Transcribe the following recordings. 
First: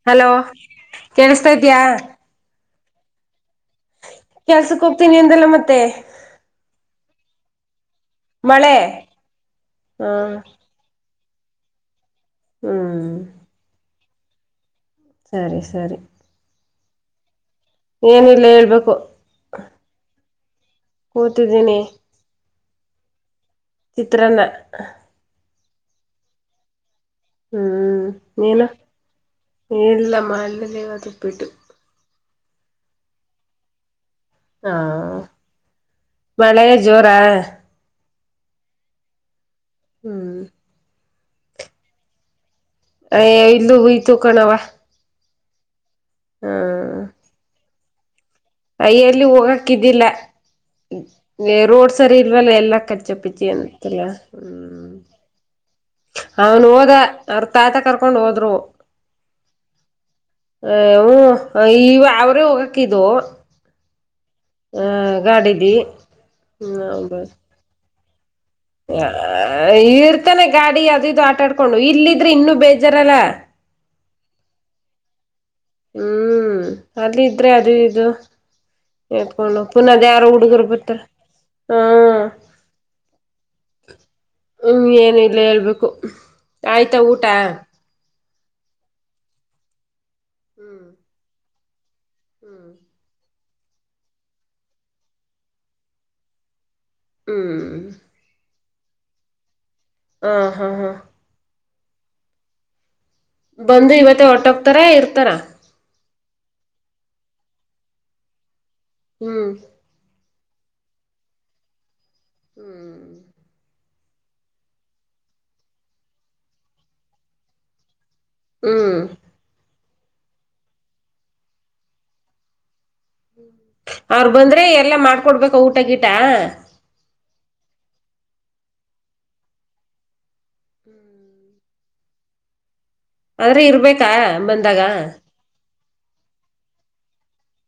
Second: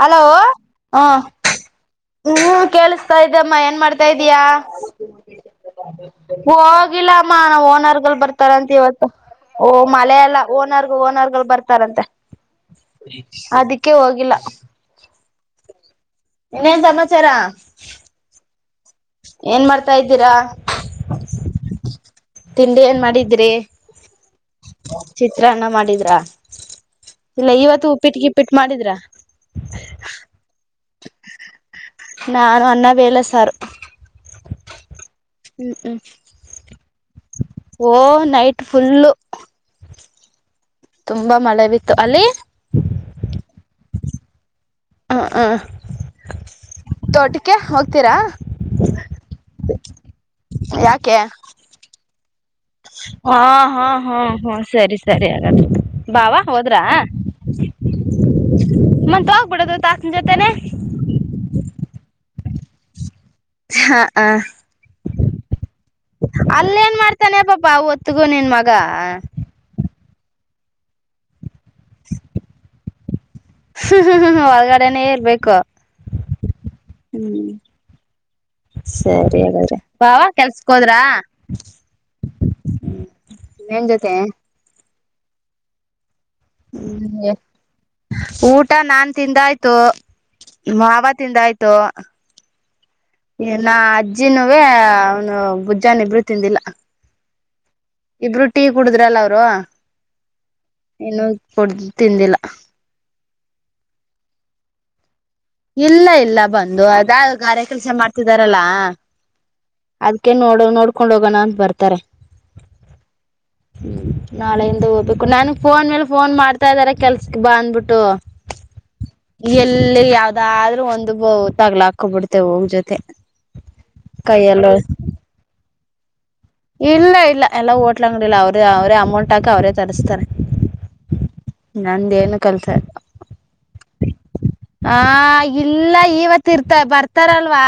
Hello ಹ ಕೇಳಿಸ್ತಾ ಇದ್ಯಾ ನೀ ಕ [unintelligible] ಸ [unintelligible] ಮ್ಮ ಏನ್ ಮಾಡ್ತಾ ಇದಯ ಕೆಲ್ಸಕ್ ಹೋಗ್ತೀನಿ ಅಂದಲ್ಲ ಮತ್ತೆ ಹೋಗಿಲ್ಲ ನಮ್ಮ ಓನರು ಬರ್ತಾರ ಮಳೆ ಇವತ್ತುಓ ಹ ಮಳೆಲ್ಲ ಓನರ್ಗು ಓನಾರ್ಗು ಬರ್ತಾರಂತೆ ಹ್ಮ್ ಕ್ಕೆ ಹೋಗಲ್ಲ ಸರಿ ಸರಿ ಇನ್ನೇನ್ ಸಮಾಚಾರ ಏನಿಲ್ಲ ಹೇಳ್ಬೇಕ ಏನ್ ಮಾಡ್ತಾ ಇದ್ದೀರಾ ಕೂತಿದ್ದೀನಿ ತಿಂಡಿಯ ಏನು ಮಾಡಿದ್ರಿ ತ್ರರನ್ನ ಚ ತ್ರನ್ನ ಮಾಡಿದ್ರಾ ಇಲ್ಲ ಇವತ್ತು ಹ್ಮ್ ಉಪ್ಪಿಟ್ ಗಿಪ್ಪಿಟ್ ನೀನು ಮಾಡಿದ್ರ ಇಲ್ಲ ಮಾಡ್ಲಿಲ್ಲ ಇವತ್ ಉಪ್ಪಿಟ್ಟು. ನಾನು ಅನ್ನ ಬೇಳೆ ಸಾರು. ಹಾ ಹ್ಮ್ ಹ್ಮ್ ಮಳೆ ಜೋರಾ ಓ ನೈಟ್ ಫುಲ್ಲು. ಹ್ಮ್ ತುಂಬಾ ಮಳೆ ಬಿತ್ತು ಅಲ್ಲಿ. ಹೆ ಇಲ್ಲೂ ಹುಯ್ತು ಕಣವಾ. ಹ್ಮ ಹ್ಮ ತೋಟುಕೆ ಹೋಗ್ ತ್ತೀರಾ. ಅಯ್ಯೋ ಇಲ್ಲಿ ಹೋಗಕ್ ಇದ್ದಿಲ್ಲ ಯಾಕೆ ರೋಡ್ ಸರಿ ಇಲ್ವಲ್ಲ ಎಲ್ಲಾ ಕಚ್ಚ ಹಾ ಪಿಚ್ಚಿ ಹಾ ಅಂತಲ್ಲ ಹಾ ಹಾ ಸರಿ ಸರಿ ಹಾಗಾದ್ರೆ. ಬಾವ ಅವನು ಹೋದ್ರ ಹೋದ ಅವ್ರ ತಾತ ಕರ್ಕೊಂಡ್ ಹೋದ್ರು ಮತ್ ಹೋಗ್ಬಿಡೋದು ತಾತನ್ ಜೊತೆನೆ ಅ ಹು. ಅಯ್ಯೋ ಅವ್ರೇ ಹೋಗಕೆ ಇದು. ಹಾ ಹ ಗಾಡಿದಿ ಅಲ್ಲೇಏನ್ ಮಾಡ್ತಾನೆ ಪಾಪ ಅವತ್ ಹ ಈರ್ ನೆ ಗಾಡಿ ಅದು ಇದು ಆಟ ಕೊಂಡು ಇಲ್ಲಿದ್ರೆ ಇನ್ನೂ ಬೇಜಾರಲ್ಲ. ಹೊಳಗಡೆನೇ ಇರ್ಬೇಕ ಹ್ಮ್ ಅಲ್ಲಿ ಇದ್ರೆ ಅದು ಇದು ಸರಿ ಎದ್ಕೊಂಡು ಹಾಗಾದ್ರೆ ಪುನಾದ್ ಬಾವ ಯಾರು ಹುಡುಗರ್ ಕೆಲ್ಸಕ್ ಹೋದ್ರಾ ಬರ್ತಾರ್ ಹ್ಮ ನಿನ್ ಜೊತೆ ಹ್ಮ. ಈಗ್ಲೇ ಹೇಳ್ಬೇಕು. ಆಯ್ತಾ ಊಟ. ಹ್ಮ್ ಊಟ ನಾನ್ ತಿಂದ ಆಯ್ತು. ಹ್ಮ್ ಮಾವ ತಿಂದಾಯ್ ತು. ಹ್ಮ್ ಇನ್ನ ಅಜ್ಜಿನುವೇ ಅವನು ಬುಜ್ಜಾನ ಇಬ್ರು ತಿಂದಿಲ್ಲ. ಹ್ಮ್ ಇಬ್ರು. ಟೀ ಕುಡುದ್ರಲ್ಲ ಅವರು. ಹ ಹಾ ಹಾ ಇನ್ನು ಕೊಡ್ ತಿಂದಿಲ್ಲ. ಬಂದು ಇವತ್ತೆ ಹೊಟ್ಟೋಗತಾರ ಇರ್ತಾರ. ಇಲ್ಲ ಇಲ್ಲ ಬಂದು ಅದ ಗಾರೆ ಕೆಲ್ಸ ಮಾಡ್ತಿದಾರಲ್ಲಾ. ಹ್ಮ್ ಅದ್ಕೆ ನೋಡ್ ನೋಡ್ಕೊಂಡ್ ಹೋಗೋಣ ಅಂತ ಬರ್ತಾರೆ. ಹ್ಮ್ ನಾಳೆಯಿಂದ ಹೋಗ್ಬೇಕು ನನ್ಗ್ ಫೋನ್ ಮೇಲೆ ಫೋನ್ ಮಾಡ್ತಾ ಇದಾರೆ ಕೆಲ್ಸಕ್ ಬಾ ಅಂದ್ಬಿಟ್ಟು. ಹ್ಮ ಎಲ್ಲಿ ಯಾವ್ ಅದ್ರೂ ಒಂದು ತಗ್ಲಾಕೊಬಿಡ್ತೆೇ ಹೋಗ್ ಜೊತಿ. ಅವ್ರ ಬಂದ್ರೆ ಎಲ್ಲಾ ಮಾಡ್ಕೊಡ್ಬೇಕಕ್ ಊ ಊಟಗಿಟಾ. ಇಲ್ಲ ಇಲ್ಲ ಎಲ್ಲ ಓಟ್ಲಂಗ್ಡಿಲಿ ಅವ್ರ ಅವ್ರೇ ಅಮೌಂಟ್ ಹಾಕಿ ಅವ್ರೇ ತರುಸ್ತಾರೆ ನಂದೇನು ಕೆಲ್ಸ ಇಲ್ಲ. ಆದ್ರೆ ಇರ್ಬೇಕಾ ಬಂದಾಗ. ಆ ಇಲ್ಲ ಇವತ್ ಇರ್ತ ಬರ್ತಾರಲ್ವಾ.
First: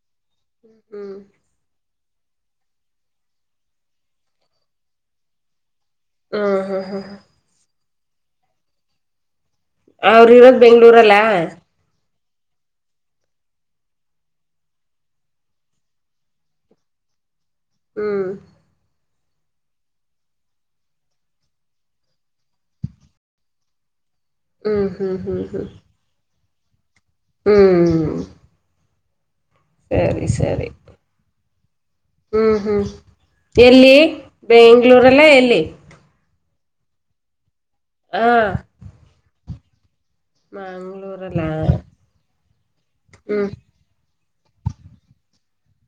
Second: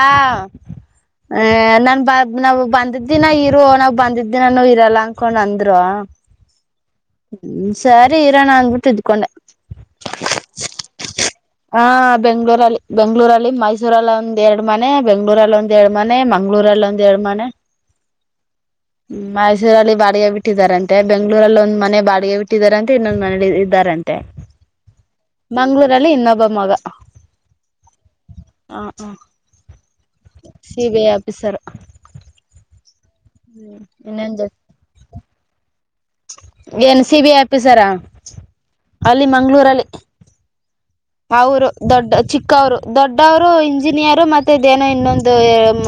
ಹ್ಮ್ ಆ ನನ್ ನಾವು ಬಂದದಿನ ಇರು. ನಾವ್ ಬಂದಿದ್ದಿನ ನಾನು ಇರಲ್ಲ ಅನ್ಕೊಂಡ್ ಅಂದ್ರು. ಹ್ಮ ಹಾ ಹ್ಮ ಹಾ ಹ್ಮ್ ಸರಿ ಇರೋಣ ಅಂದ್ಬಿಟ್ಟು ಇದ್ಕೊಂಡೆ. ಅವ್ರ ಇರೋದ ಬೆಂಗ್ಳೂರಲ್ಲ. ಬೆಂಗಳೂರಲ್ಲಿ ಬೆಂಗಳೂರಲ್ಲಿ ಮೈಸೂರಲ್ಲಿ ಒಂದ್ ಎರಡ್ ಮನೆ ಬೆಂಗಳೂರಲ್ಲಿ ಒಂದ್ ಎರಡ್ ಮನೆ ಮಂಗಳೂರಲ್ಲಿ ಒಂದ್ ಎರಡು ಮನೆ. ಹ್ಮ್ ಮೈಸೂರಲ್ಲಿ ಬಾಡಿಗೆ ಬಿಟ್ಟಿದಾರಂತೆ ಬೆಂಗಗಳೂರಲ್ಲಿ ಒಂದ್ ಮನೆ ಬಾಡಿಗೆ ಬಿಟ್ಟಾರಂತೆ ಇನ್ನೊಂದ್ ಮನಲಿ ಇದ್ದಾರ ತೆ ಹ್ಮ್ ಹ್ಮ್ ಹ್ಮ್ ಹ್ಮ್ ಮಂಗಳೂರಿನಲ್ಲಿ ಇನ್ನೊಬ್ಬ. ಮಗ. ಹ್ಮ್ ಹಾ ಹಾ ಸರಿ ಸರಿ. ಹ ಹ್ಮ್ ಹ್ಮ್ ಎಲ್ಲಿ ಇನ್ನೊಂದ ಬೆಂಗಳೂರ್ ಎಲ್ಲ ಎಲ್ಲಿ. ಎನ್ ಸಿಬಿ ಆಫ್ ಸರ ಹಾ ಅಲ್ಲಿ ಮ ಮಂಗ್ಳುರಲ್ಲಿ. ಮ ಅವರು ದೊಡ್ಡ ಚಿಕ್ಕವರು ಹ್ಮ್ ದೊಡ್ಡವ್ರು ಇಂಜಿನಿಯರು ಮತ್ತೆ ಇದೇನೋ ಇನ್ನೊಂದು.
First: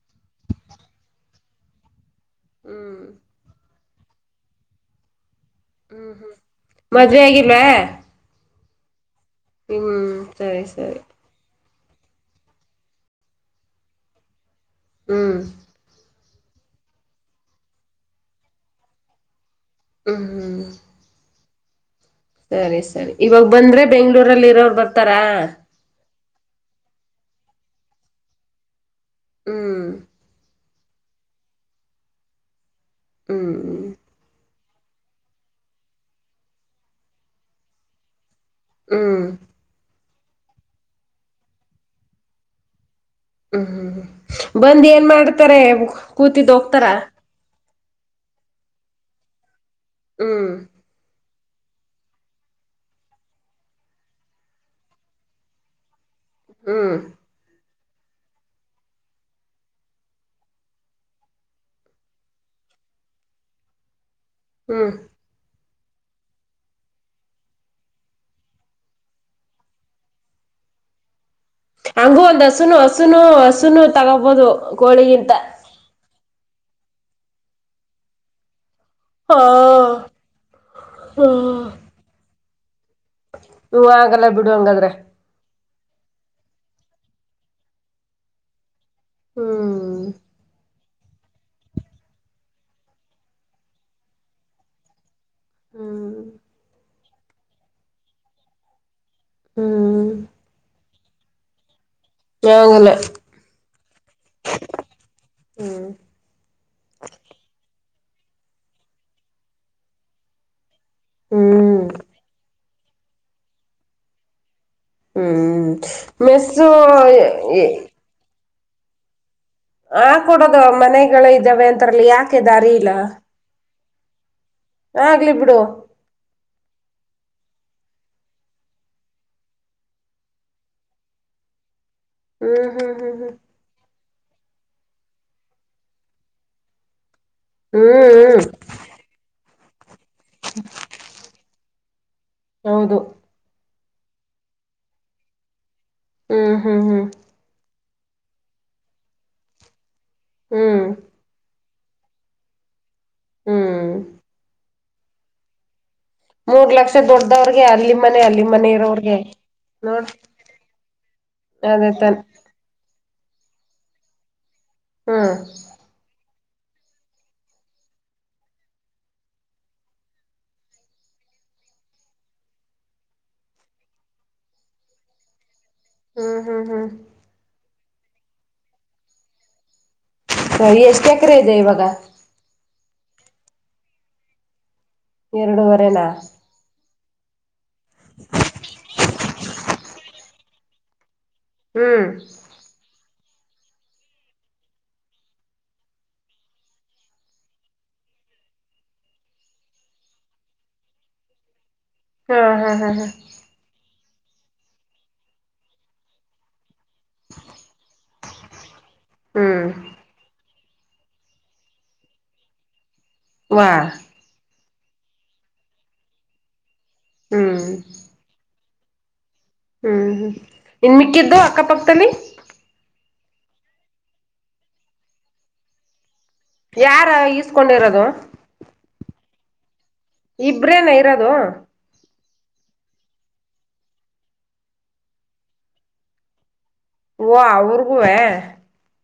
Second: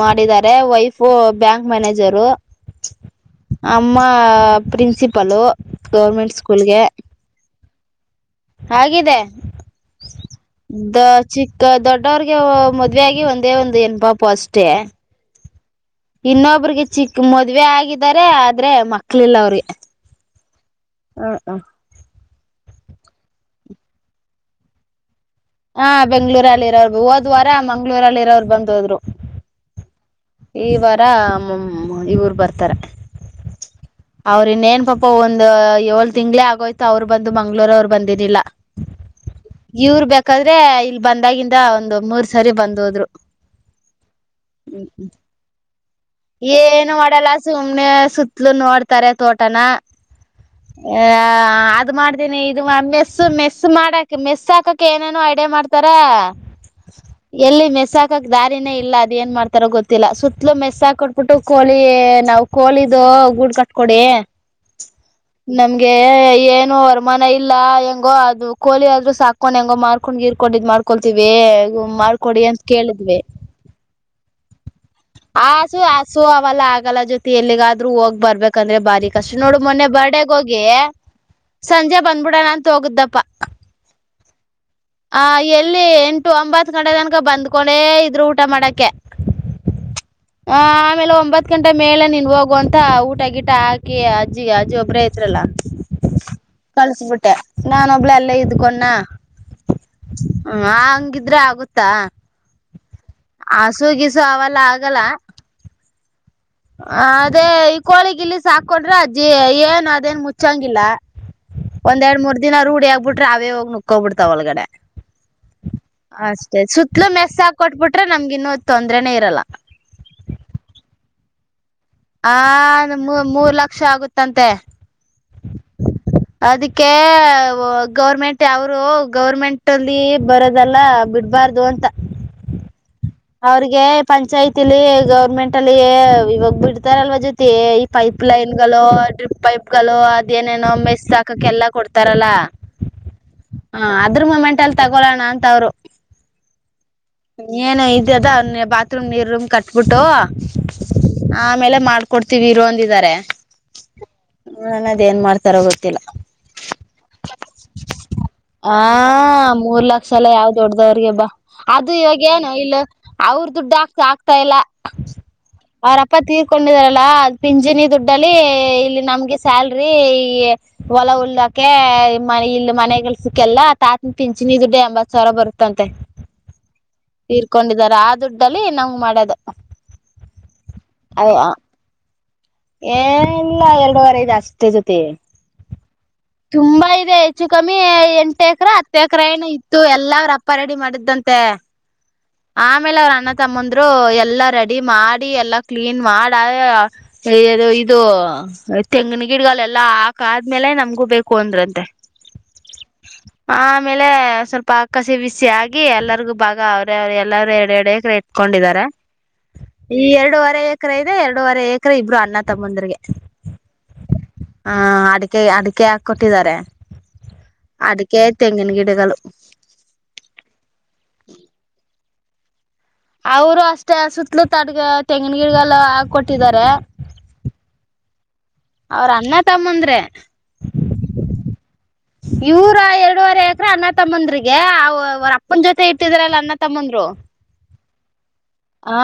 ಮಾಡಿದ್ದಾರೆ ವೈಫ್ ಬ್ಯಾಂಕ್ ಮ್ಯಾನೇಜರ್ ಜರೋ. ಹ್ಮ್ ಅಮ್ಮ ಪ್ರಿನ್ಸಿಪಲ್ಲು. ಹ್ಮ್ ಹ್ಮ್ ಗೌರ್ಮೆಂಟ್ ಸ್ಕೂಲ್ಗೆ. ಮದ್ವೆ ಆಗಿಲ್ವಾ ಅಗಿದೆ. ಹ್ಮ್ ಸರಿ ಸರಿ. ಚಿಕ್ಕ ದೊಡ್ಡವ್ರಿಗೆ ಮದುವೆ ಆಗಿ ಒಂದೇ ಒಂದು ಹೆಣ್ಣು ಪಾಪು ಅಷ್ಟ ಟೆ. ಹ್ಮ್ ಇನ್ನೊಬ್ರಿಗೆ ಚಿಕ್ ಮದ್ವೆ ಆಗಿದಿದ್ದಾರೆ ಆದ್ರೆ ಮಕ್ಳಿಲ್ಲ ಅವ್ರಿಗೆ. ಹ್ಮ್ ಹಾ ಹಾ ಸರಿ ಸರಿ ಇವಾಗ ಬಂದ್ರೆ ಬೆಂಗಳೂರಲ್ಲಿ ಇರೋರು ಬರ್ತಾರಾ. ಹ ಬೆಂಗ್ಳೂರಲ್ಲಿ ಇರೋರು ಹೊದ್ ವಾರ ಮಂಗ್ಗಳೂರಲ್ಲಿ ಇರೋರು ಬಂದ ಹೋದ್ರು. ಹ್ಮ್ ಈ ವಾರ ಇವರು ಬರ್ತಾರೆ. ಹ್ಮ್ ಹ್ಮ್ ಅವ್ರ ಇನ್ನೇನ್ ಪಾಪ ಒಂದ್ ಏಳ್ ತಿಂಗ್ಳೇ ಆಗೋಯ್ತು ಅವ್ರು ಬಂದು ಮಂಗ್ಗಳೂರ್ ಅವ್ರು ಬಂದಿರಲಿಲ್ಲ. ಹ್ಮ್ ಇವ್ರ ಬೆಕ್ ಕದ್ರೆ ಇಲ್ ಬಂದಾಗಿಂದ ಒಂದ್ ಮೂರ್ ಸರಿ ಬಂದ್ ಹೋದ್ರು. ಹ್ಮ್ ಹ್ಮ್ ಬಂದ್ ಏನ್ ಮಾಡ್ ತರೆ. ಏನು ಮಾಡಲ್ಲ ಸು ಸುಮ್ನೆ ಸುತ್ಲೂ ನೋಡ್ತಾರೆ ತೋಟನ. ಹ್ಮ್ ಹ ಹ ಅದ್ ಮಾಡ್ತೇನಿ ಇದು ಮೆಸ್ ಮೆಸ್ ಮಾಡಕ್ ಮೆಸ್ ಹಾಕಕ್ ಏನೇನು ಐಡಿಯಾ ಮಾಡ್ತಾರ. ಹ್ಮ್ ಎಲ್ಲಿ ಮೆಸ್. ಸಾಕಕ್ ದಾರಿನೇ ಇಲ್ಲ ಅದ ಏನ್ ಮಾಡ್ತಾರೋ ಗೊತ್ತಿಲ್ಲ ಸುತ್ತಲ ಮೆಸಾಕ್ ಕೊಟ್ಬಿಟ್ಟು ಕೋಳಿ ನಾವು ಕೋಳಿದು ಗೂಡ್ ಕಟ್ಕೊಡಿ. ಹ್ಮ ನಮ್ಗೆ ಏನು ವರಮಾನ ಇಲ್ಲ ಹೆಂಗೋ ಅದು ಕೋಳಿ ಆದ್ರರ ಸಾಕೊಂಡ್ ಹೆಂಗೋ ಮಾರ್ಕೊಂಡ್ ಗಿರ್ಕೊಂಡಿ ಇದ್ ಮಾಡ್ಕೊಳ್ತೀವಿ. ಹಂಗು ಮಾಡ್ಕೊಡಿ ಒಂದ್ ಅಂತ ಹಸುನು ಕೇಳಿದ್ವಿ ಹಸುನು ಹಸುನು ತಗೋಬೋದು ಕೋಳಿಗಿಂತ. ಹಸು ಅವಲ್ಲ ಆಗಲ್ಲ ಜೊತಿ ಎಲ್ಲಿಗಾದ್ರೂ ಹೋಗ್ ಬರ್ಬೇಕಂದ್ರೆ. ಬಾರಿ ಹ ಕಷ್ಟ ನೋಡು ಮೊನ್ನೆ ಬರ್ಡೆಗ ಹೋಗಿ ಹ್ಮ್ ಸಂಜೆ ಬಂದಬಿಡ್ತೀನಿ ಅಂತ್ ಹೂ ಆಗಲ್ಲ ಬಿಡು ಹಂಗಾದ್ರೆ. ಅಲ್ಲಿ ಎಂಟು ಒಂಬತ್ ಗಂಟೆ ತನಕ ಬಂದ್ಕೊಂಡೆ ಇದ್ರು ಊಟ ಮಾಡಕೆ. ಹ್ಮ್ ಹ ಆಮೇಲೆ ಒಂಬತ್ ಗಂಟೆ ಮೇಲೆ ನೀನ್ ಹೋಗು ಅಂತ ಊಟ ಗಿಟ ಹಾಕಿ ಅಜ್ಜಿಗೆ ಅಜ್ಜಿ ಒಬ್ರೇ ಇದ್ರಲ್ಲ ಹ್ಮ್ ಕಳ್ಸಬಿಟ್ಟೆ ನಾನೊಬ್ಳ ಅಲ್ಲೇ ಇಡ್ಕೊಂಡ್ನ. ಹ್ಮ್ ಹ ಹಂಗಿದ್ರೆ ಆಗುತ್ತಾ? [unintelligible] ಹಸು ಗಿಸು ಅವೆಲ್ಲ ಆಗಲ್ಲ. ಹ್ಮ್ ಅದೇ ಈ ಕೋಳಿಗ ಇಲ್ಲಿ ಸಾಕೊಂಡ್ರೆ, ಅಜ್ಜಿ ಏನ್ ಅದೇನ್ ಮುಚ್ಚಂಗಿಲ್ಲ. ಹ್ಮ್ ಒಂದ್ ಎರಡ್ ಮೂರ್ ದಿನ ರೂಢಿ ಆಗ್ಬಿಟ್ರೆ ಅವೇ ಹೋಗಿ ನುಕ್ಕೊಬಿಡ್ತಾವೆ ಒಳಗಡೆ. ಹ್ಮ್ ಅಷ್ಟೇ, ಮೆಸ್ಸು ಸುುತ್ಲು ಮೆಸ್ಸ ಹಾಕ ಕೊಟ್ಬಿಟ್ರೆ ನಮ್ಗ ಇನ್ನು ತೊಂದ್ರೆನೇ ಇರಲ್ಲ. ಆ ಕೊಡದು ಮನೆಗಳು ಇದ್ದಾವೆ ಅಂತ. ಹಾ ನಮ್ ಮೂರ್ ಮೂರ್ ಲಕ್ಷ ಆಗುತ್ತೆ. ತಂತೆ ಗ್ಲಿ ಬಿಡು. ಅದಕ್ಕೆ ಅವ್ ಗೌರ್ಮೆಂಟ್ ಅವರು ಗೌರ್ಮೆಂಟ್ ಅಲ್ಲಿ ಬರೋದಲ್ಲ ಬಿಡ್ಬಾರ್ದು ಅಂತ. ಹ್ಮ್ ಹ್ಮ್ ಅವ್ರಿಗೆ ಪಂಚಾಯತಿಲಿ ಗೌರ್ಮೆಂಟ್ ಅಲ್ಲಿ ಇವಾಗ ಬಿಡ್ತಾರಲ್ವ ಜೊತ್ ಹ್ಮ್ ಈ ಪೈಪ್ ಹ್ಮ್ ಹ್ಮ್ ಹ್ಮ್ ಲೈನ್ ಗಳು, ಡ್ರಿಪ್ ಪೈಪ್ [unintelligible] ಅದೇನೇನೋ ಮೆಸ್ ಆಕಕ್ ಎಲ್ಲ ಕೊಡ್ತ್ ಉತ್ತರಲ. ಹೌದು ಹ ಅದ್ರ ಮುಮೆಂಟ್ ಅಲ್ಲಿ ತಗೋಳಣ ಅಂತ ಅವ್ರು. ಹ್ಮ್ ಹ್ಮ್ ಹ್ಮ್ [unintelligible] ಬಾತ್ತ್ರೂಮ ನೀರ್ ರೂಮ ಕಟ್ಬಿಟ್ ಟೋ ಹ ಹ್ಮ್ ಆಮೇಲೆ ಮಾಡ್ಕೊತೀವಿ ಇರೋ ಅಂದಿದ್ದು. ಇದಾರೆ. ಹ್ಮ್ ನೋಡಣ ಅದ ಏನ್ ಮಾಡ್ತಾರ ಗೊ ಗೊತ್ತಿಲ್ಲ. ಮೂರ್ ಲಕ್ಷ ದೊಡ್ಡದವ್ರಗೆ ಅಲ್ಲಿ ಮನೆ ಅಲ್ಲಿ ಮನೆ ಆ ಇರೋವ್ರಗೆ ಮೂರ್ ಲಕ್ಷ ನೋಡ್ ಸಲ ಯಾವ್ದ ದಡ್ದವ್ರಿಗೆ ಬಾ, ಅದೇ ಅದು ತಾನ ಇವಾಗ ಏನು ಇಲ್ಲ ಅವ್ರ ದುಡ್ಡು ಆಕ್ತಾ ಆಗ್ತಾ ಇಲ್ಲ. ಹ್ಮ್ ಅವರಪ್ಪ ತೀರ್ ಕೊಂಡಿದಾರಲ್ಲಾ ಪಿಂಚಣಿ ದುಡ್ಡಲ್ಲಿ ಇಲ್ಲಿ ನಮ್ಗೆ ಸ್ಯಾಲ್ರಿ, ಈ ಹೊಲ ಉಲ್ಲಕೆ ಮನೆ ಇಲ್ ಮನೆಗೆಲ್ಸಕ್ಕೆಲ್ಲ ತಾತನ ಪಿಂಚಣಿ ದುಡ್ಡ ಎಂಬತ್ ಸಾವಿರ ಬರುತ್ತೆ. ತಂತೆ ಹ್ಮ್ ಹ್ಮ್ ಹ್ಮ್ ತೀರ್ಕೊಂಡ ಆ ದುಡ್ಡಲ್ಲಿ ನಂಗ್ ಮಾಡೋದು. ಹು ಎಷ್ಟ ಎಕರೆ ಇದೆ ಇವಾಗ? ಏ ಎಲ್ಲ ಎರಡೂವರೆ ಇದೆ ಅಶ್ ಎರಡೂವರೆನಾ? ತುಂಬಾ ಇದೆ ಹೆಚ್ಚು ಕಮ್ಮಿ ಎಂಟು ಎಕ್ರ, ಹತ್ತು ಎಕ್ರ ಏನು ಇತ್ತು, ಎಲ್ಲ ಅವ್ರ್ ಅಪ್ಪ ರೆಡಿ ಮಾಡಿದ್ದಂತ್ ತೆ, ಹ್ಮ್ ಆಮೇಲೆ ಅವರ ಅಣ್ಣ ತಮ್ಮಂದರು ಎಲ್ಲಾ ರೆಡಿ ಮಾಡಿ ಎಲ್ಲಾ ಕ್ಲೀನ್ ಮಾಡ ಇದು ತೆಂಗಿನ ಗಿಡ್ ಎಲ್ಲಾ ಹಾಕ ಆದ್ಮೇಲೆ ನಮ್ಗು. ಬೇಕು ಅಂದ್ರಂತೆ. ಹ್ಮ ಹಾ ಹಾ ಹಾ ಆಮೇಲೆ ಸ್ವಲ್ಪ ಅಕ್ಕಸಿ ಬಿಸಿ ಆಗಿ ಎಲ್ಲರಿಗು ಬಾಗ ಅವ ಎಲ್ಲಾರೂ ಎರಡೆ ಎಡ ಎಕ್ಕರೆ ಇತ್ಕೊಂಡಿದ್ದಾರೆ ಹ್ಮ್ ಈ ಎರಡುವರೆ ಎಕ್ರ ಇದೆ ಎರೂವರೆ ಎಕರೆ ಇಬ್ಬರು ಅಣ್ಣ ತಮ್ಮಂದರಿಗೆ. ವಾಹ. ಹ ಅಡಿಕೆ ಅಡಿಕೆ ಆ ಕೊಟ್ಟಿದ್ದಾರೆ ಹ್ಮ್ ಅದಕ್ಕೆೇ ತೆಂಗಿನ ಗಿಡ ಗಳು ಹ್ಮ್ ಹ್ಮ ಇನ್ ಮಿಕ್ಕಿದ್ದು ಅಕ್ಕಪಕ್ಕದಲ್ಲಿ. ಅವರು ಅಷ್ಟೇ ಸುತ್ತಲ ತಟಕ. ತೆಂಗ ಗಿಡಗಲ್ಲ ಯಾರ ಈಸ್ಕೊಂಡಿರೋದು. ಅವ್ರ ಅಣ್ಣ ತಮ್ಮಂದ್ರೆ. ಇಬ್ರೇನ ಇರೋದು ಇವರ ಎರಡೂುವರೆ ಎಕ್ರ ಅಣ್ಣ ತಮ್ಮಂದಿರಿಗ್ ಅವರ ಅಪ್ಪನ ಜೊತೆ ಇಟ್ಟಿದ್ರಲ್ಲ ಅಣ್ಣ ತಮ್ಮಂದ್ರು ಓ ಅವರುಗುವೇ. ಹಾ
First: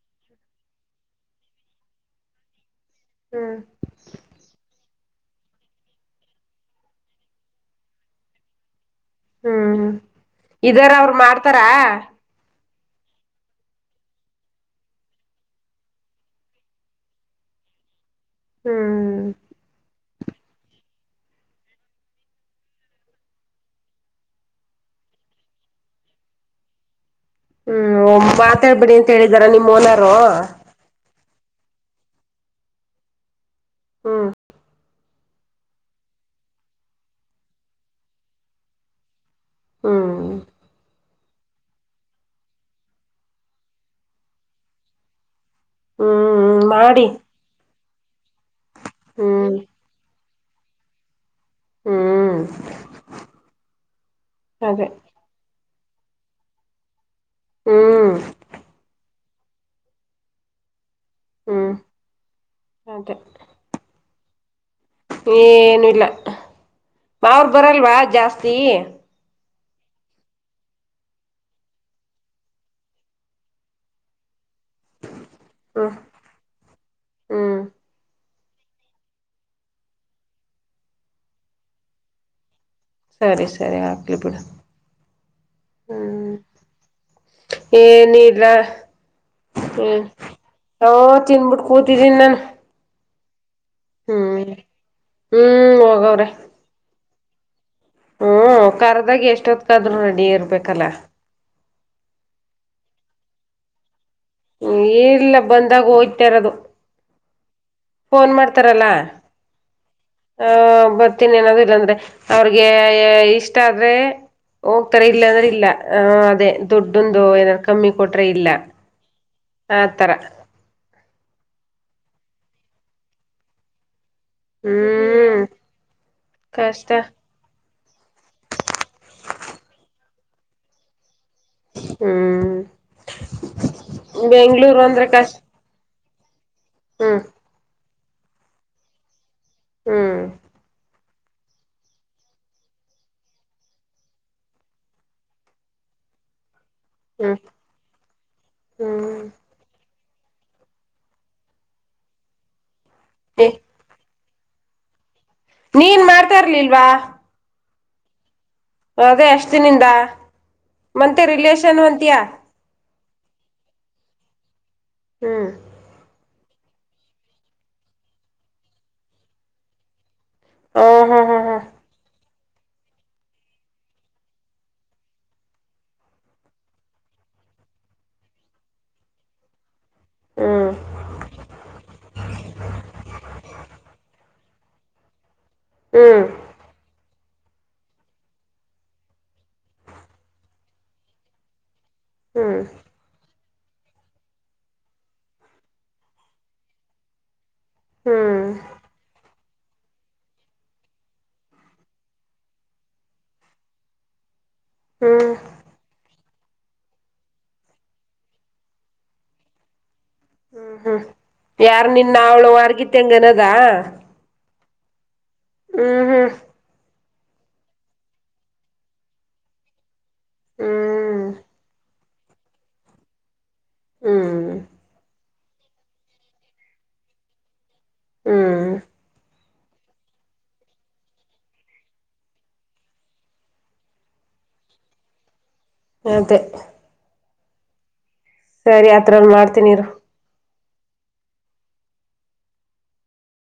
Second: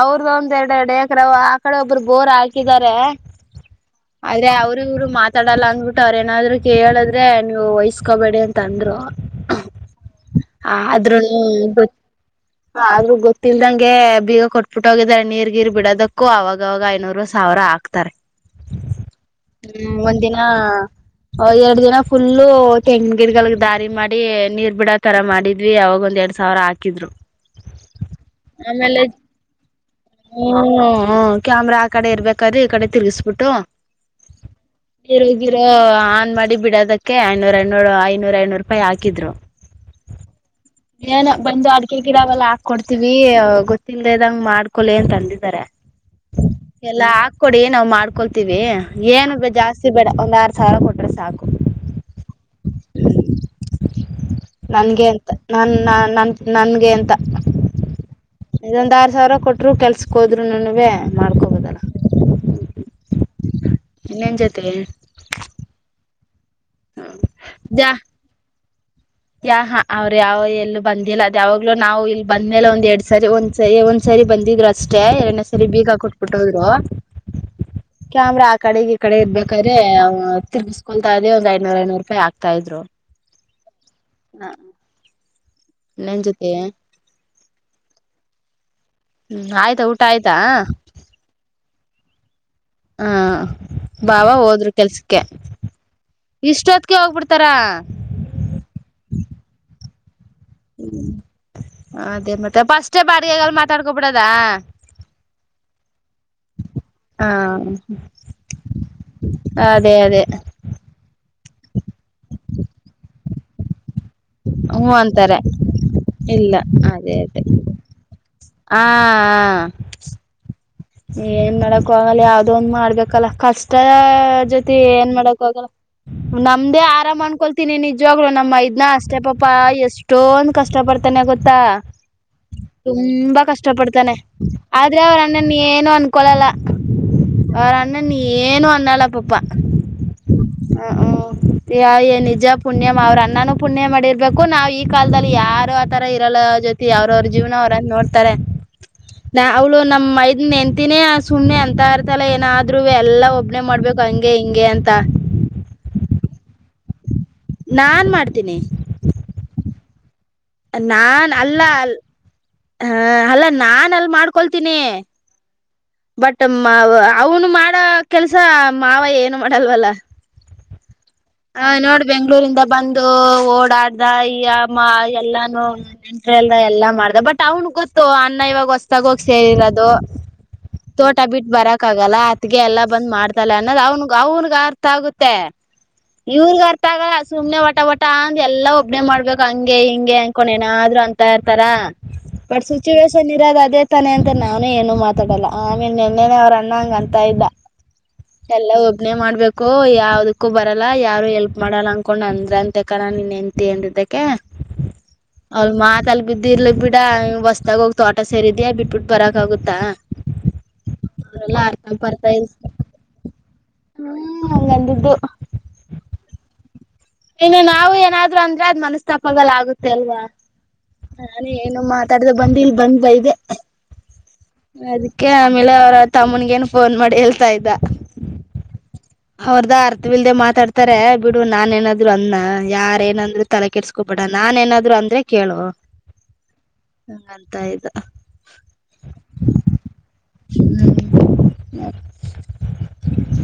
ಅವ್ರದ ಒಂದ್ ಎರಡು ಎರಡು ಎಕ್ರ ಆ ಕಡೆ ಒಬ್ಬರು ಬೋರ್ ಹಾಕಿದ. ಹ್ಮ್ ಆದ್ರೆ ಅವ್ರ ಇವರು. ಮಾತಾಡಲ್ಲ ಅಂದ್ಬಿಟ್ಟು ಅವ್ರ ಏನಾದ್ರು ಕೇಳಿದ್ರೆ. ಅದೇ ನೀವು ವಯಸ್ಕೋಬೇಡಿ ಅಂತ ಅಂದ್ರು ಹ್ಮ್ ಇದಾರ ಅವರು ಆದ್ರೂನು ಮಾಡ್ತಾರಾ. ಗೊತ್ತ ಆದ್ರೂ ಗೊತ್ತಿಲ್ದಂಗೆ ಬೀಗ ಕೊಟ್ಬಿಟ್ಟ ಹೋಗಿದ್ದಾರೆ ನೀರ್ ಗೀರ್ ಬಿಡೋದಕ್ಕೂ ಅವಾಗವಾಗ ಐನೂರು ಸಾವಿರ ಹಾಕ್ತಾರೆ ಹ್ಮ್ ಒಂದ್ ದಿನ ಎರಡ್ ದಿನ ಫುಲ್ಲು ತೆಂಗ ಗಿಡಗಳ ದಾರಿ ಮಾಡಿ ನೀರ್ ಬಿಡ ತರ ಮಾಡಿದ್ವಿ ಅವಾಗ ಒಂದ್ ಎರಡ್ ಸಾವಿರ ಹಾಕಿದ್ರು ಹ್ಮ್ ಮಾತಾಡ್ಬೇಡಿ ಆಮೇಲೆ ಅಂತ ಹೇಳಿದಾರ ನಿಮ್ ಹೋನರು. ಹ್ಮ ಕ್ಯಾಮ್ರಾ ಆ ಕಡೆ ಇರ್ಬೇಕಾದ್ರೆ ಈ ಕಡೆ ತ ತಿರುಗಿಸ್ಬಿಟ್ಟು. ಹಾ ನೀರುಗಿರೋ ಆನ್ ಮಾಡಿ ಬಿಡೋದಕ್ಕೆ ಐನೂರ ಐನೂರು ಐನೂರ ಐನೂರು ರೂಪಾಯಿ ಹಾಕಿದ್ರು ಹ್ಮ್ ಏನ ಬಂದು ಆಡ್ ಗಿಡಾವೆಲ್ಲ ಹಾಕ ಕೊಡ್ತೀವಿ. ಗೊತ್ತಿಲ್ಲಲ್ದ ಇದದಂಗ್ ಮಾಡ್ಕೊೊಳ್ಳ ಅಂತ ಅಂದಿದ್ದಾರೆ ಹ್ಮ್ ಎಲ್ಲ ಮಾಡಿ ಹಾಕೊಡಿ. ನಾವ್ ಮಾಡ್ಕೊಳ್ತೀವಿ ಏನು ಬ ಹ್ಮ್ ಜಾಸ್ತಿ ಬೇಡ ಒಂದ್ ಆ ಸಾಲ ಕೊಟ್ರೆ ಸಾಕು. ಹ್ಮ್ ಅದೇ ನನ್ಗೆ ಅಂತ. ನಮ್ ನಾ ನಮ್ಗೆ. ನನ್ಗೆ ಅಂತ. ಹ್ಮ್ ಇದೊಂದ್ ಆರ್ ಸಾವಿರ ಕೊಟ್ರು ಕೆಲ್ಸಕ್ ಹೋದ್ರುನುನುವೇ. ಹ್ಮ್ ಅದೆ. ಇನ್ನೇನ್ ಜೊತಿ. ಏನು ಇಲ್ಲ. ಅವ್ರ ಬರಲ್ವಾ ಜಾಸ್ತಿ. ಯಾ ಹಾ ಅವ್ರು ಯಾವ ಎಲ್ಲ ಬಂದಿಲ್ಲ ಅದ ಯಾವಾಗಲೂ ನಾವು ಇಲ್ ಬಂದ್ಮೇಲೆ ಒಂದ್ ಎರಡ್ ಸಾರಿ ಒಂದ್ ಸರಿ ಒಂದ್ಸರಿ ಬಂದಿದ್ರು. ಅಷ್ಟೇ ಎರುಡ್ನೆ ಸರಿ ಹ್ಮ್ ಬೀಗ ಕೊಟ್ಬಿಟ್ಟ ಹೋದ್ರು. ಹ್ಮ್ ಕ್ಯಾಮ್ರಾ ಆ ಕಡೆಗೆ ಈ ಕಡೆ ಇರ್ಬೇಕಾದ್ರೆ ತಿರ್ಸ್ಕೊತಾ ಇದ್ದೆ ಒಂದು ಐನೂರ ಐನೂರು ರೂಪಾಯಿ ಹಾಕ್ತಾ ಇದ್ರು. ಸರಿ ಸರಿ. ಲಿ ಬಿಡು. ಇನ್ನೇನ್ ಜೊತಿ. ಏನು ಇಲ್ಲ. ಹ್ಮ್ ಆಯ್ತಾ ಊಟ ಆಯ್ತಾ. ಕೂತಿದಿನಿ ನಾನು. ಹ ಬಾವ ಹ್ಮ್ ಹೋದ್ರು ಕೆಲ್ಸಕ್ಕೆ ಹ್ಮ್ ಇಷ್ ಕ್ಕೆ ಹೋಗ್ಬಿಡ್ತಾರಾ. ಹ್ಮ ಕರ್ದಾಗ ಎಷ್ಟೊತ್ಕಾದ್ರ ರೆಡಿಯರ್ ಬೆಕಲ. ಅದೇ ಮತ್ತೆ ಫಸ್ಟ ಬಾಡಿಗೆಗಳ ಮಾತಾಡ್ಕೋ ಇ ಇಲ್ಲ ಬಂದಾಗ ಹೋಯ್ತ ಇರದು. ಹಾ ಫೋನ್ ಮಾಡ್ತಾರಲ್ಲ ಅದೇ ಅದೇ ಆ ಬರ್ತೀನಿ ಅನ್ನದು ಇಲ್ಲಂದ್ರೆ ಅವ್ರಿಗೆ ಇಷ್ಟ ಆದ್ರೆ. ಹ್ಮ ಹೋಗ್ತಾರೆ ಇಲ್ಲ ಅಂತಾರೆ ಅಂದ್ರೆ ಇಲ್ಲ ಹ ಅದೇ ಇಲ್ಲ ದುಡ್ಡಂದು ಏನಾದರು ಕಮ್ಮಿ ಕೊಟ್ರೆ ಇಲ್ಲ. ಹ ಹ. ಆತರ ಏನ್ ಮಾಡಕ್ ಆಗಲ್ಲ ಯಾವ್ದೋ ಒಂದ್ ಮಾಡ್ಬೇಕಲ್ಲ ಕಷ್ಟ. ಜೊತಿ ಏನ್ ಹ್ಮ್ ಮಾಡಕ್ ಆಗಲ್ಲ ನಮ್ದೇ ಕಷ್ಟ ಆರಾಮ್ ಅನ್ಕೊಳ್ತೀನಿ ನಿಜವಾಗ್ಲು ನಮ್ಮ ಮೈದ್ನ ಅಷ್ಟೆ ಪ ಪ್ಪಾ ಎಷ್ಟೊಂದ ಕಷ್ಟ ಪಡ್ತಾನೆ ಗೊತ್ ತ್ತ ಹ್ಮ್ ತುಂಬಾ ಕಷ್ಟ ಪಡ್ತಾನೆ ಬೆಂಗ್ಳೂರು ಆದ್ರೆ ಅಂದ್ರೆ ಕಷ್ಟ ಅವರಣ್ಣ ಏನು ಅನ್ಕೊಳಲ್ಲ. ಹ್ಮ್ ಅವ್ರ ಅಣ್ಣನ್ ಏನು ಅನ್ನಲಾ ಪಪಾ. ಹ್ಮ್ ಹ್ಮ ಯ ನಿಜ ಪುಣ್ಯ ಅವ್ರ ಅಣ್ಣನೂ ಪುಣ್ಯ ಮಾಡಿರ್ಬೇಕು ನಾವ್ ಈ ಕಾಲದಲ್ಲಿ ಯಾರು ಆತರ ಇರಲ್ಲ ಜೊ ತಿ ಅವ್ರವ್ರ ಹ್ಮ್ ಜೀವನ ಅವರನ್ನ ನೋಡ್ತಾರೆ ನ ಅವಳು ನಮ್ ಮೈ ಹೆಂಡ್ತಿನೆಯ ಆ ಸುಮ್ನೆ ಅಂತ ಇರ್ತಾಳೆ ಏನದಾರು. ಇದ್ರು ಎಲ್ಲ ಹ್ಮ್ ಒಬ್ನೇ ಮಾಡ್ಬೇಕು ಹ ಹಂಗೆ ಹಿಂಗೆ ಅಂತ. ವಾಹ್ ನಾನ್ ಮಾಡ್ತೀನಿ. ಅದ ಎಷ್ಟದಿನಿಂದ. ನಾನ್ಅಲ್ಲ ಅ ಹಾ ಅಲ್ಲಾ ನಾನ್ ಅಲ್ ಮಾಡ್ಕೊಲ್ ತ್ತಿನಿ. ಹ್ಮ್ ಬಟ್ ಮಾವ ಅವನು ಮಾಡ ಕೆಲ್ಸ ಮಾವ ಏನು ಮಾಡಲ್ವಲ್ಲ. ಹಾ ನೋಡ್ಬಂಗ ಳೂರಿಂದ ಬಂದು ಓಡಾಡ್ದ ಈಮ್ಮ ಎಲ್ಲಾನ ನೆಂಟ್ರಲ್ದ ಎಲ್ಲಾ ಮಾಡ್ದ ಬಟ್ ಅವ್ನ್ ಗೊತ್ತು ಅನ್ನ ಇವಾಗ ಹೊಸತಾಗೋಗ್ ಸೇರಿರೋದು. ಹ್ಮ್ ತೋಟ ಬಿಟ್ಟ ಬರಕ್ ಆಗಲ್ಲ ಅತ್ಗೆ ಎಲ್ಲ ಬಂದ್ ಮಾಡ್ತಲ್ಲ ಅನ್ನೋದು ಅವ್ನ್ಗ್ ಅವ್ನ್ಗ ಅರ್ಥ ಆಗುತ್ತೆ. ಹ್ಮ್ ಇವ್ರಗೇ ಅರ್ಥ ಆಗಲ್ಲ. ಸುಮ್ನೆ ಒಟ ಒಟ ಅಂದ ಎಲ್ಲಾ ಒಬ್ನೇ ಮಾಡ್ಬೇಕು ಹಂಗೆ ಹಿಂಗೆ ಅನ್ಕೊಂಡ ಏನಾದ್ರು ಅಂತ ಇರ್ತಾರ. ಹ್ಮ್ ಬಟ್ ಸಿಚುವೇಷನ್ ಅದೇ ತಾನೆ ಅಂತ ನಾನು ಏನು ಮಾತ ತಡಲ್ಲ ಆಮೇನ್ ನೆನ್ನೆನೆ ಅವ್ರ ಅಣ್ಣ ಹಂಗ ಅಂತ ಇದ್ದ. ಹ್ಮ್ ಎಲ್ಲಾ ಒಬ್ಬನೇ ಮಾಡ್ಬೇಕು. ಕು ಯಾವುದಕ್ಕೂ ಬರಲ್ಲ ಯಾರು ಎಲ್ಪ್ ಮಾಡಲ್ಲ ಅಂದಕೊಂಡು ಅಂದ್ರ ಅಂತಕಾನ ನೀನ್ನ ಹೆಂತ ಅಂದಿದ್ದಕ್ಕೆ. ಹ್ಮ್ ಅವ್ರ ಮಾತಲ್ ಬಿದ್ದಿ ಇರ್ಲಿ ಬಿಡ ಹೊಸ್ದಾಗ ಹೋಗಿ ತೋಟ ಸೇರಿದ್ಯಾ ಬಿಟ್ಬಿಟ್ಟು ಬರಕ್ ಆಗುತ್ತಾ. ಹ್ಮ್ ಹ್ಮ್ ಅವರೆಲ್ಲ ಯಾರ್ ಅರ್ಥ ನಿನ್ ಬರ್ತಾ ಅವಳ ಇಲ್ಲ ವರ್ಗಿತ್ತಿ ಅನ್ನದ. ಹ್ಮ್ ಹಂಗಂದಿದ್ದು. ಹ್ಮ್ ಹ್ಮ್ ಇನ್ನು ನಾವು ಏನಾದ್ರು ಅಂದ್ರೆದ್ ಮನಸ್ತಾಪಲ್ಲ ಆಗುತ್ತೆ ಅಲ್ವಾ. ಹ್ಮ್ ನಾನ ಏನು ಮಾಡತ ತಡೆದ ಬಂದ ಇಲ್ ಬಂದ್ ಬೈದೆ. ಹ್ಮ್ ಹ್ಮ್ ಅದ. ಕೆ ಆಮೇಲೆ ಅವ್ರ ತಮ್ಮನ್ಗೇನ್ ಫೋನ್ ಮಾಡಿ ಹೇಳ್ತಾ ಇದ್ದ. ಹ್ಮ್ ಅವ್ರದ ಅರ್ಥವಿಲ್ದೇ ಮಾತಾಡ್ತಾರೆ ಬಿಡು ನಾನೇನ್ ಏನಾದ ರು ಅಂದ್ನ ಯಾರ ಏನಂದ್ರು ತಲೆ ಕೆಡ್ಸ್ಕೊಬೇಡ ನಾನ್ ಏನಾದ್ರು ಅಂದ್ರೆ ಕೇಳೊ. ಅದೇ. ಅಂತ ಇದ್ದ. ಸರಿ ಆತ್ರನ್ ಮಾಡ್ತನಿರು. ಹ್ಮ